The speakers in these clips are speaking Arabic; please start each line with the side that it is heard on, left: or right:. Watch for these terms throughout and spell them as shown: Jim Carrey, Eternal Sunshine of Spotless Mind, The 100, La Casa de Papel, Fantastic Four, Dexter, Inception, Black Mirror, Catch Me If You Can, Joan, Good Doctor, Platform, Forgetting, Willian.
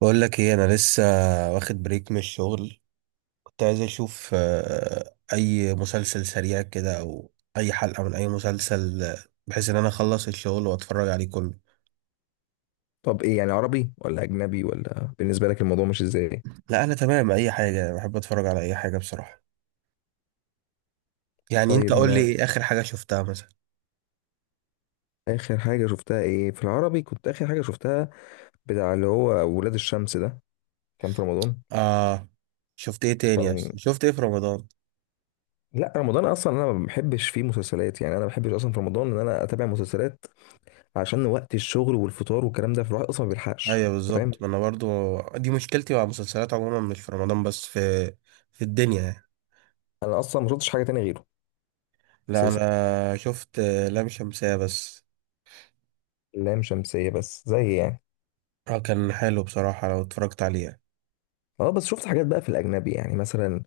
right: بقول لك ايه. انا لسه واخد بريك من الشغل. كنت عايز اشوف اي مسلسل سريع كده او اي حلقة من اي مسلسل، بحيث ان انا اخلص الشغل واتفرج عليه كله.
left: طب ايه يعني عربي ولا اجنبي ولا بالنسبه لك الموضوع مش ازاي؟
right: لا، انا تمام، اي حاجة بحب اتفرج على اي حاجة بصراحة. يعني انت
left: طيب،
right: قول لي
left: ما
right: ايه اخر حاجة شفتها مثلا.
left: اخر حاجه شفتها ايه؟ في العربي كنت اخر حاجه شفتها بتاع اللي هو ولاد الشمس ده، كان في رمضان.
right: اه. شفت ايه تاني؟
left: كان
right: اصلا شفت ايه في رمضان؟
left: لا، رمضان اصلا انا ما بحبش فيه مسلسلات، يعني انا ما بحبش اصلا في رمضان ان انا اتابع مسلسلات عشان وقت الشغل والفطار والكلام ده، فالواحد اصلا ما بيلحقش
right: ايوه
left: انت فاهم.
right: بالظبط، ما انا برضو دي مشكلتي مع المسلسلات عموما، مش في رمضان بس، في في الدنيا يعني.
left: انا اصلا ما شفتش حاجه تانية غيره
right: لا
left: اساسا.
right: انا شفت لام شمسية بس.
left: لام شمسيه بس زي يعني.
right: اه، كان حلو بصراحة لو اتفرجت عليه يعني.
left: اه، بس شفت حاجات بقى في الاجنبي، يعني مثلا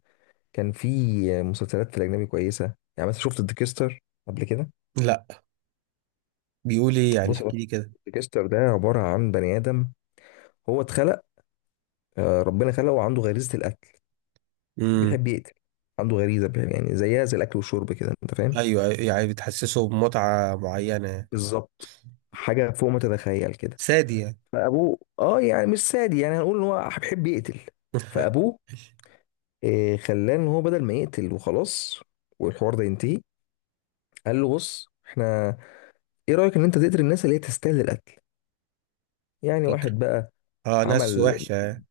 left: كان في مسلسلات في الأجنبي كويسة، يعني مثلا شفت ديكستر قبل كده.
right: لا. بيقول ايه يعني؟
left: بص،
right: احكي لي كده.
left: ديكستر ده عبارة عن بني آدم، هو اتخلق ربنا خلقه وعنده غريزة القتل.
right: امم.
left: بيحب يقتل، عنده غريزة بيحب، يعني زيها زي الأكل والشرب كده أنت فاهم.
right: ايوه أيوة، يعني بتحسسه بمتعة معينة يعني.
left: بالظبط، حاجة فوق ما تتخيل كده.
right: سادي يعني؟
left: فأبوه اه يعني مش سادي، يعني هنقول إن هو بيحب يقتل. فأبوه خلاه إن هو بدل ما يقتل وخلاص والحوار ده ينتهي، قال له بص احنا ايه رأيك ان انت تقتل الناس اللي هي تستاهل القتل، يعني
right: فكرة.
left: واحد بقى
right: اه، ناس
left: عمل
right: وحشة يعني.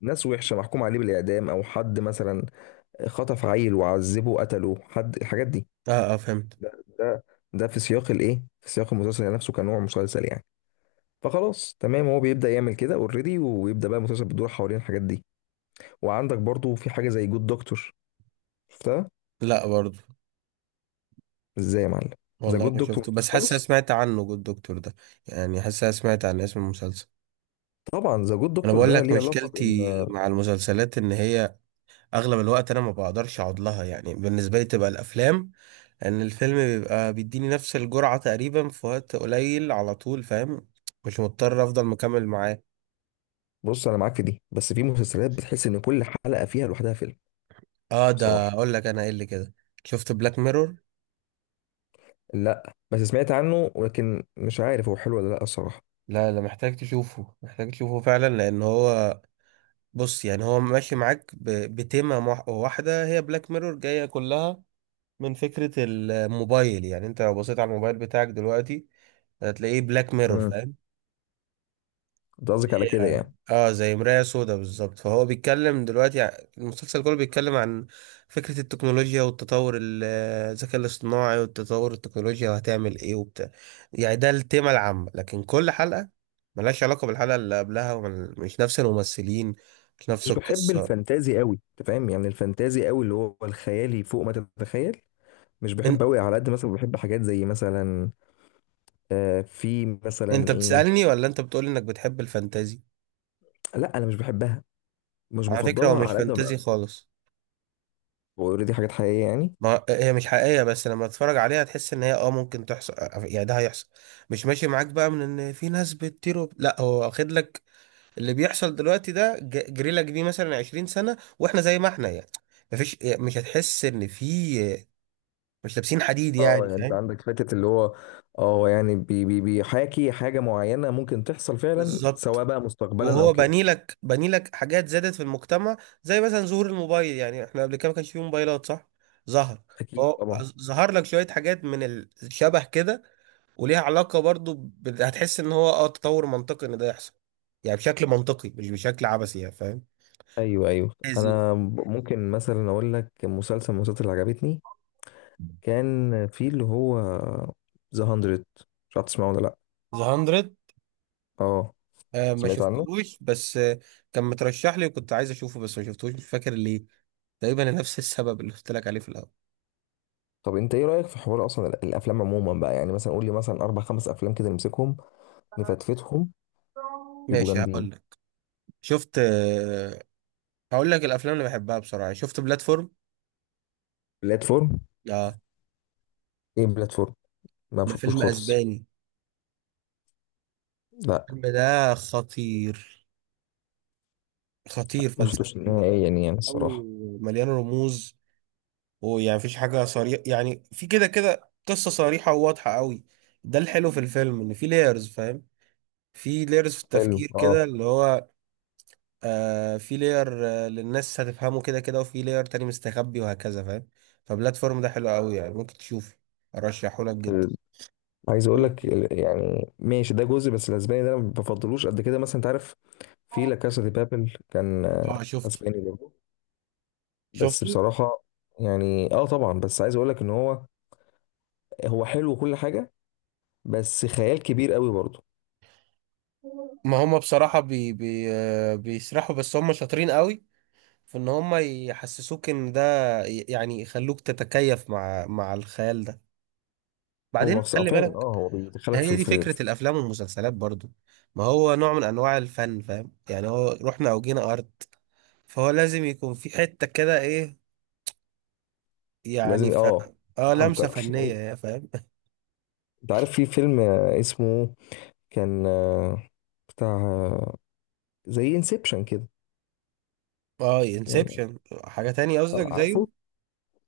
left: ناس وحشة محكوم عليه بالإعدام، أو حد مثلا خطف عيل وعذبه وقتله، حد الحاجات دي.
right: اه اه، فهمت.
left: ده ده ده في سياق الإيه؟ في سياق المسلسل نفسه كنوع مسلسل يعني. فخلاص تمام، هو بيبدأ يعمل كده اوريدي، ويبدأ بقى المسلسل بيدور حوالين الحاجات دي. وعندك برضو في حاجة زي جود دكتور، شفتها؟
right: لا برضو.
left: إزاي يا معلم؟ ذا
right: والله
left: جود
right: ما
left: دكتور
right: شفته
left: مشفتوش
right: بس حاسس أنا
left: خالص؟
right: سمعت عنه، جود دكتور ده. يعني حاسس أنا سمعت عن اسم المسلسل.
left: طبعا ذا جود
right: انا
left: دكتور
right: بقول
left: ده
right: لك
left: ليه علاقة بإن.
right: مشكلتي مع المسلسلات ان هي اغلب الوقت انا ما بقدرش اقعد لها، يعني بالنسبة لي تبقى الافلام. ان الفيلم بيبقى بيديني نفس الجرعة تقريبا في وقت قليل على طول، فاهم؟ مش مضطر افضل مكمل معاه.
left: بص أنا معاك في دي، بس في مسلسلات بتحس إن كل حلقة فيها لوحدها فيلم
right: اه، ده
left: بصراحة.
right: اقول لك انا ايه اللي كده. شفت بلاك ميرور؟
left: لا بس سمعت عنه، ولكن مش عارف هو حلو ولا لا الصراحة.
right: لا لا، محتاج تشوفه، محتاج تشوفه فعلا، لان هو، بص يعني، هو ماشي معاك واحدة، هي بلاك ميرور جاية كلها من فكرة الموبايل. يعني انت لو بصيت على الموبايل بتاعك دلوقتي هتلاقيه بلاك ميرور، فاهم؟
left: انت قصدك على كده
right: اه.
left: يعني
right: زي مراية سودا بالظبط. فهو بيتكلم دلوقتي، المسلسل كله بيتكلم عن فكرة التكنولوجيا والتطور الذكاء الاصطناعي والتطور التكنولوجيا وهتعمل ايه وبتاع. يعني ده التيمة العامة، لكن كل حلقة ملهاش علاقة بالحلقة اللي قبلها، ومش نفس الممثلين، مش نفس
left: مش بحب
right: القصة.
left: الفانتازي قوي انت فاهم، يعني الفانتازي قوي اللي هو الخيالي فوق ما تتخيل، مش
right: انت،
left: بحب قوي، على قد مثلا بحب حاجات زي مثلا آه في
right: انت
left: مثلا ايه.
right: بتسألني ولا انت بتقول انك بتحب الفانتازي؟
left: لا انا مش بحبها، مش
right: على فكرة هو
left: بفضلها
right: مش
left: على قد ما
right: فانتازي
left: بقى.
right: خالص.
left: اوريدي حاجات حقيقيه يعني.
right: ما هي مش حقيقية، بس لما تتفرج عليها تحس ان هي اه ممكن تحصل، يعني ده هيحصل. مش ماشي معاك بقى من ان في ناس بتطير لا، هو واخد لك اللي بيحصل دلوقتي ده، جري لك بيه مثلا 20 سنة، واحنا زي ما احنا يعني، مفيش، مش هتحس ان في، مش لابسين حديد
left: اه
right: يعني،
left: يعني انت
right: فاهم؟
left: عندك حته اللي هو اه يعني بي بي بيحاكي حاجه معينه ممكن تحصل فعلا،
right: بالظبط.
left: سواء بقى مستقبلا او
right: وهو
left: كده.
right: بني لك بني لك حاجات زادت في المجتمع، زي مثلا ظهور الموبايل. يعني احنا قبل كده ما كانش فيه موبايلات، صح؟ ظهر،
left: اكيد
right: هو
left: طبعا.
right: ظهر لك شوية حاجات من الشبه كده، وليها علاقة برضو ب... هتحس ان هو اه تطور منطقي ان ده يحصل، يعني بشكل منطقي مش بشكل عبثي، يعني فاهم؟
left: ايوه ايوه
right: لذيذ.
left: انا. ممكن مثلا اقول لك مسلسل من المسلسلات اللي عجبتني، كان في اللي هو ذا 100، مش عارف تسمعه ولا لا.
right: ذا 100.
left: اه
right: آه، ما
left: سمعت عنه.
right: شفتهوش بس آه، كان مترشح لي وكنت عايز اشوفه بس ما شفتهوش، مش فاكر ليه، تقريبا نفس السبب اللي قلت لك عليه في الاول.
left: طب انت ايه رايك في حوار اصلا الافلام عموما بقى، يعني مثلا قول لي مثلا اربع خمس افلام كده، نمسكهم نفتفتهم يبقوا
right: ماشي هقول
left: جامدين.
right: لك. شفت آه، هقول لك الافلام اللي بحبها بسرعة. شفت بلاتفورم؟
left: بلاتفورم.
right: اه،
left: ايه بلاتفورم؟ ما
right: ده
left: شفتوش
right: فيلم
left: خالص.
right: اسباني.
left: لا
right: الفيلم ده خطير، خطير
left: ما شفتوش
right: فلسفي،
left: نهائيا يعني
right: او
left: الصراحه.
right: مليان رموز، ويعني مفيش حاجة صريحة، يعني في كده كده قصة صريحة وواضحة قوي. ده الحلو في الفيلم، ان في لايرز، فاهم؟ في لايرز في
left: حلو
right: التفكير
left: اه.
right: كده، اللي هو، في لاير، للناس هتفهمه كده كده، وفي لاير تاني مستخبي، وهكذا، فاهم؟ فبلاتفورم ده حلو قوي، يعني ممكن تشوفه، ارشحه لك جدا.
left: ال- عايز اقول لك
right: ممكن.
left: يعني ماشي ده جزء، بس الاسباني ده انا ما بفضلوش قد كده مثلا انت عارف. في لا كاسا دي بابل كان
right: اه شفته،
left: اسباني برضه، بس
right: شفته.
left: بصراحة يعني اه طبعا، بس عايز اقول لك ان هو هو حلو وكل حاجة، بس خيال كبير قوي برضه.
right: ما هم بصراحة بي بيسرحوا، بس هم شاطرين قوي في ان هم يحسسوك ان ده، يعني يخلوك تتكيف مع مع الخيال ده.
left: هو
right: بعدين خلي
left: فعلا
right: بالك،
left: اه، هو بيدخلك
right: هي
left: في,
right: دي
left: في,
right: فكرة
left: في
right: الأفلام والمسلسلات برضو. ما هو نوع من أنواع الفن، فاهم؟ يعني هو رحنا أو جينا أرض، فهو لازم يكون في حتة كده إيه، يعني
left: لازم
right: ف...
left: اه.
right: اه، لمسة
left: فهمتك.
right: فنية، يا فاهم.
left: انت عارف في فيلم اسمه، كان بتاع زي انسبشن كده
right: اه،
left: يعني
right: انسبشن. حاجة تانية قصدك زيه؟
left: عارفه.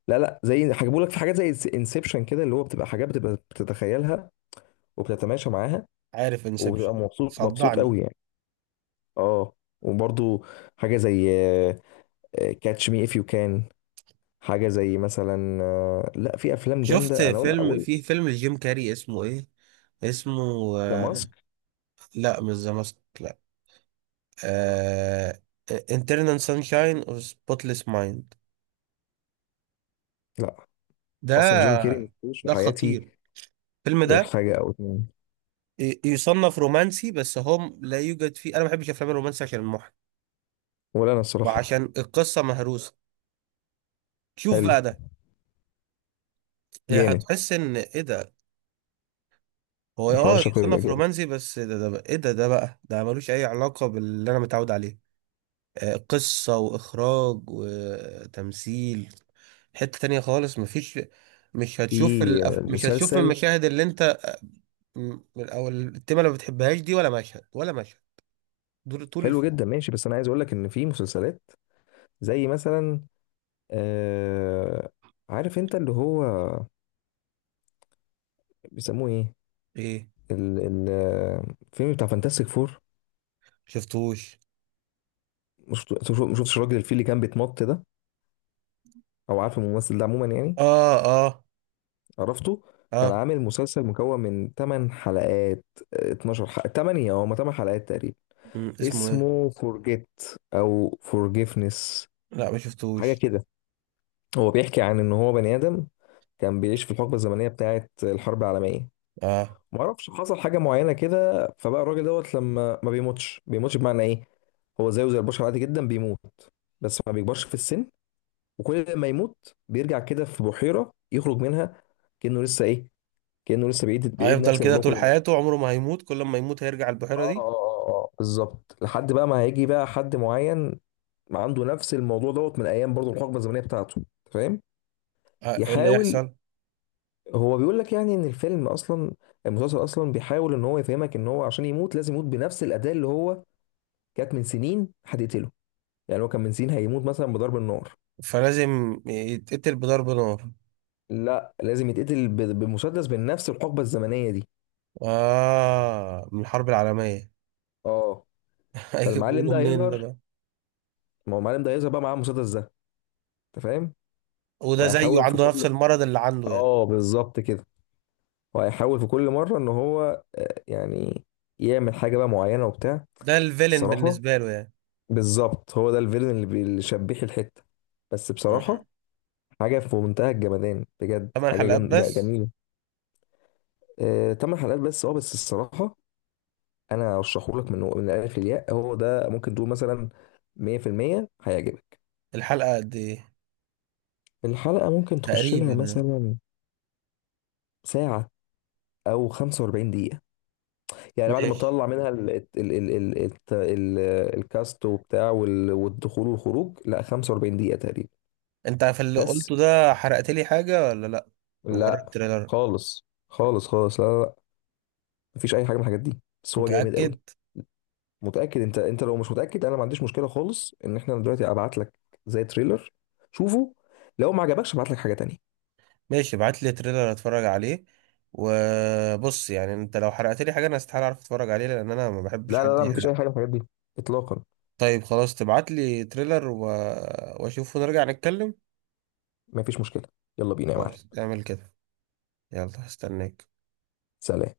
left: لا لا، زي هجيبه لك في حاجات زي انسبشن كده، اللي هو بتبقى حاجات بتبقى بتتخيلها وبتتماشى معاها،
right: عارف
left: وبتبقى
right: انسبشن.
left: مبسوط مبسوط
right: صدعني.
left: قوي يعني. اه وبرضه حاجة زي كاتش مي اف يو كان. حاجه زي مثلا لا، في افلام
right: شفت
left: جامده انا اقول
right: فيلم، في
left: قلت.
right: فيلم لجيم كاري اسمه إيه، اسمه
left: ذا
right: آه،
left: ماسك؟
right: لا مش ذا ماسك، لا، آه... Internal Sunshine of Spotless Mind.
left: لا، اصلا جيم كيري
right: ده،
left: ما شفتوش في
right: ده
left: حياتي
right: خطير الفيلم
left: غير
right: ده.
left: حاجه او اتنين.
right: يصنف رومانسي، بس هو لا يوجد فيه، انا ما بحبش افلام الرومانسي عشان المحن
left: ولا انا الصراحه.
right: وعشان القصه مهروسه. شوف
left: حلو.
right: بقى ده إيه،
left: جامد.
right: هتحس ان ايه ده. هو
left: الحوار
right: اه
left: شكله يبقى
right: يصنف
left: جامد.
right: رومانسي، بس ايه ده بقى ده ملوش اي علاقه باللي انا متعود عليه. قصه واخراج وتمثيل، حته تانية خالص. مفيش، مش هتشوف
left: في
right: مش هتشوف
left: مسلسل
right: المشاهد اللي انت، او التيمه اللي ما بتحبهاش دي، ولا مشهد، ولا مشهد، دول طول
left: حلو
right: الفيلم.
left: جدا، ماشي، بس انا عايز اقول لك ان في مسلسلات زي مثلا آه عارف انت اللي هو بيسموه ايه،
right: ايه؟
left: ال- ال- الفيلم بتاع فانتاستيك فور،
right: شفتوش.
left: مش مش شفتش الراجل الفيل اللي كان بيتنط ده، او عارف الممثل ده عموما يعني.
right: اه اه
left: عرفته. كان
right: اه.
left: عامل مسلسل مكون من 8 حلقات، 12 حلقة، 8 او 8 حلقات تقريبا.
right: مم. اسمه ايه؟
left: اسمه فورجيت او فورجيفنس،
right: لا ما
left: حاجة
right: شفتوش.
left: كده. هو بيحكي عن ان هو بني ادم كان بيعيش في الحقبة الزمنية بتاعة الحرب العالمية،
right: اه.
left: ما اعرفش حصل حاجة معينة كده، فبقى الراجل دوت لما ما بيموتش، بيموتش بمعنى ايه؟ هو زيه زي البشر عادي جدا بيموت، بس ما بيكبرش في السن، وكل ما يموت بيرجع كده في بحيرة يخرج منها، كأنه لسه ايه، كأنه لسه بيعيد
right: هيفضل
left: نفس
right: كده
left: الموضوع
right: طول
left: كل مرة.
right: حياته؟ عمره ما هيموت، كل ما يموت هيرجع
left: اه
right: البحيرة
left: اه
right: دي؟
left: اه اه بالظبط. لحد بقى ما هيجي بقى حد معين عنده نفس الموضوع دوت من ايام برضه الحقبه الزمنيه بتاعته، أنت فاهم.
right: آه. إيه اللي
left: يحاول.
right: يحصل؟
left: هو بيقول لك يعني ان الفيلم اصلا، المسلسل اصلا بيحاول ان هو يفهمك ان هو عشان يموت لازم يموت بنفس الاداه اللي هو كانت من سنين هتقتله، يعني هو كان من سنين هيموت مثلا بضرب النار.
right: فلازم يتقتل بضرب نار.
left: لا لازم يتقتل بمسدس من نفس الحقبه الزمنيه دي.
right: اه، من الحرب العالمية.
left: اه
right: هيجي
left: فالمعلم
right: بيقولوا
left: ده
right: منين ده
left: هيظهر،
right: بقى؟
left: ما هو المعلم ده هيظهر بقى معاه المسدس ده انت فاهم.
right: وده زيه
left: وهيحاول في
right: عنده نفس
left: كل،
right: المرض اللي عنده يعني؟
left: اه بالظبط كده، وهيحاول في كل مره ان هو يعني يعمل حاجه بقى معينه وبتاع.
right: ده الفيلن
left: الصراحه
right: بالنسبة له يعني.
left: بالظبط هو ده الفيلن اللي اللي شبيح الحته، بس
right: آه.
left: بصراحه حاجه في منتهى الجمدان بجد،
right: ثمان
left: حاجه
right: حلقات بس؟
left: جميله. تمن حلقات بس اه، بس الصراحه انا ارشحه لك من الالف للياء، هو ده ممكن تقول مثلا 100% هيعجبك.
right: الحلقة قد ايه؟
left: الحلقه ممكن تخش
right: تقريبا
left: لها
right: آه.
left: مثلا ساعه او 45 دقيقه، يعني بعد ما
right: ماشي.
left: طلع منها ال الكاست وبتاع والدخول والخروج، لا 45 دقيقة تقريبا
right: انت في اللي
left: بس.
right: قلته ده حرقت لي حاجة ولا لا؟ مجرد
left: لا،
right: تريلر؟
left: خالص خالص خالص، لا لا لا، مفيش أي حاجة من الحاجات دي، بس هو جامد قوي.
right: متأكد؟
left: متأكد أنت. أنت لو مش متأكد أنا ما عنديش مشكلة خالص إن إحنا دلوقتي أبعت لك زي تريلر، شوفه، لو ما عجبكش أبعت لك حاجة تانية.
right: ماشي، ابعت لي تريلر اتفرج عليه. وبص يعني، انت لو حرقت لي حاجه انا استحاله اعرف اتفرج عليه، لان انا ما بحبش
left: لا لا
right: حد
left: لا، مفيش
right: يحرق.
left: أي حاجة من الحاجات دي إطلاقا.
right: طيب خلاص، تبعت لي تريلر و... واشوفه نرجع نتكلم.
left: مفيش مشكلة، يلا بينا يا معلم.
right: خلاص اعمل كده. يلا هستناك.
left: سلام.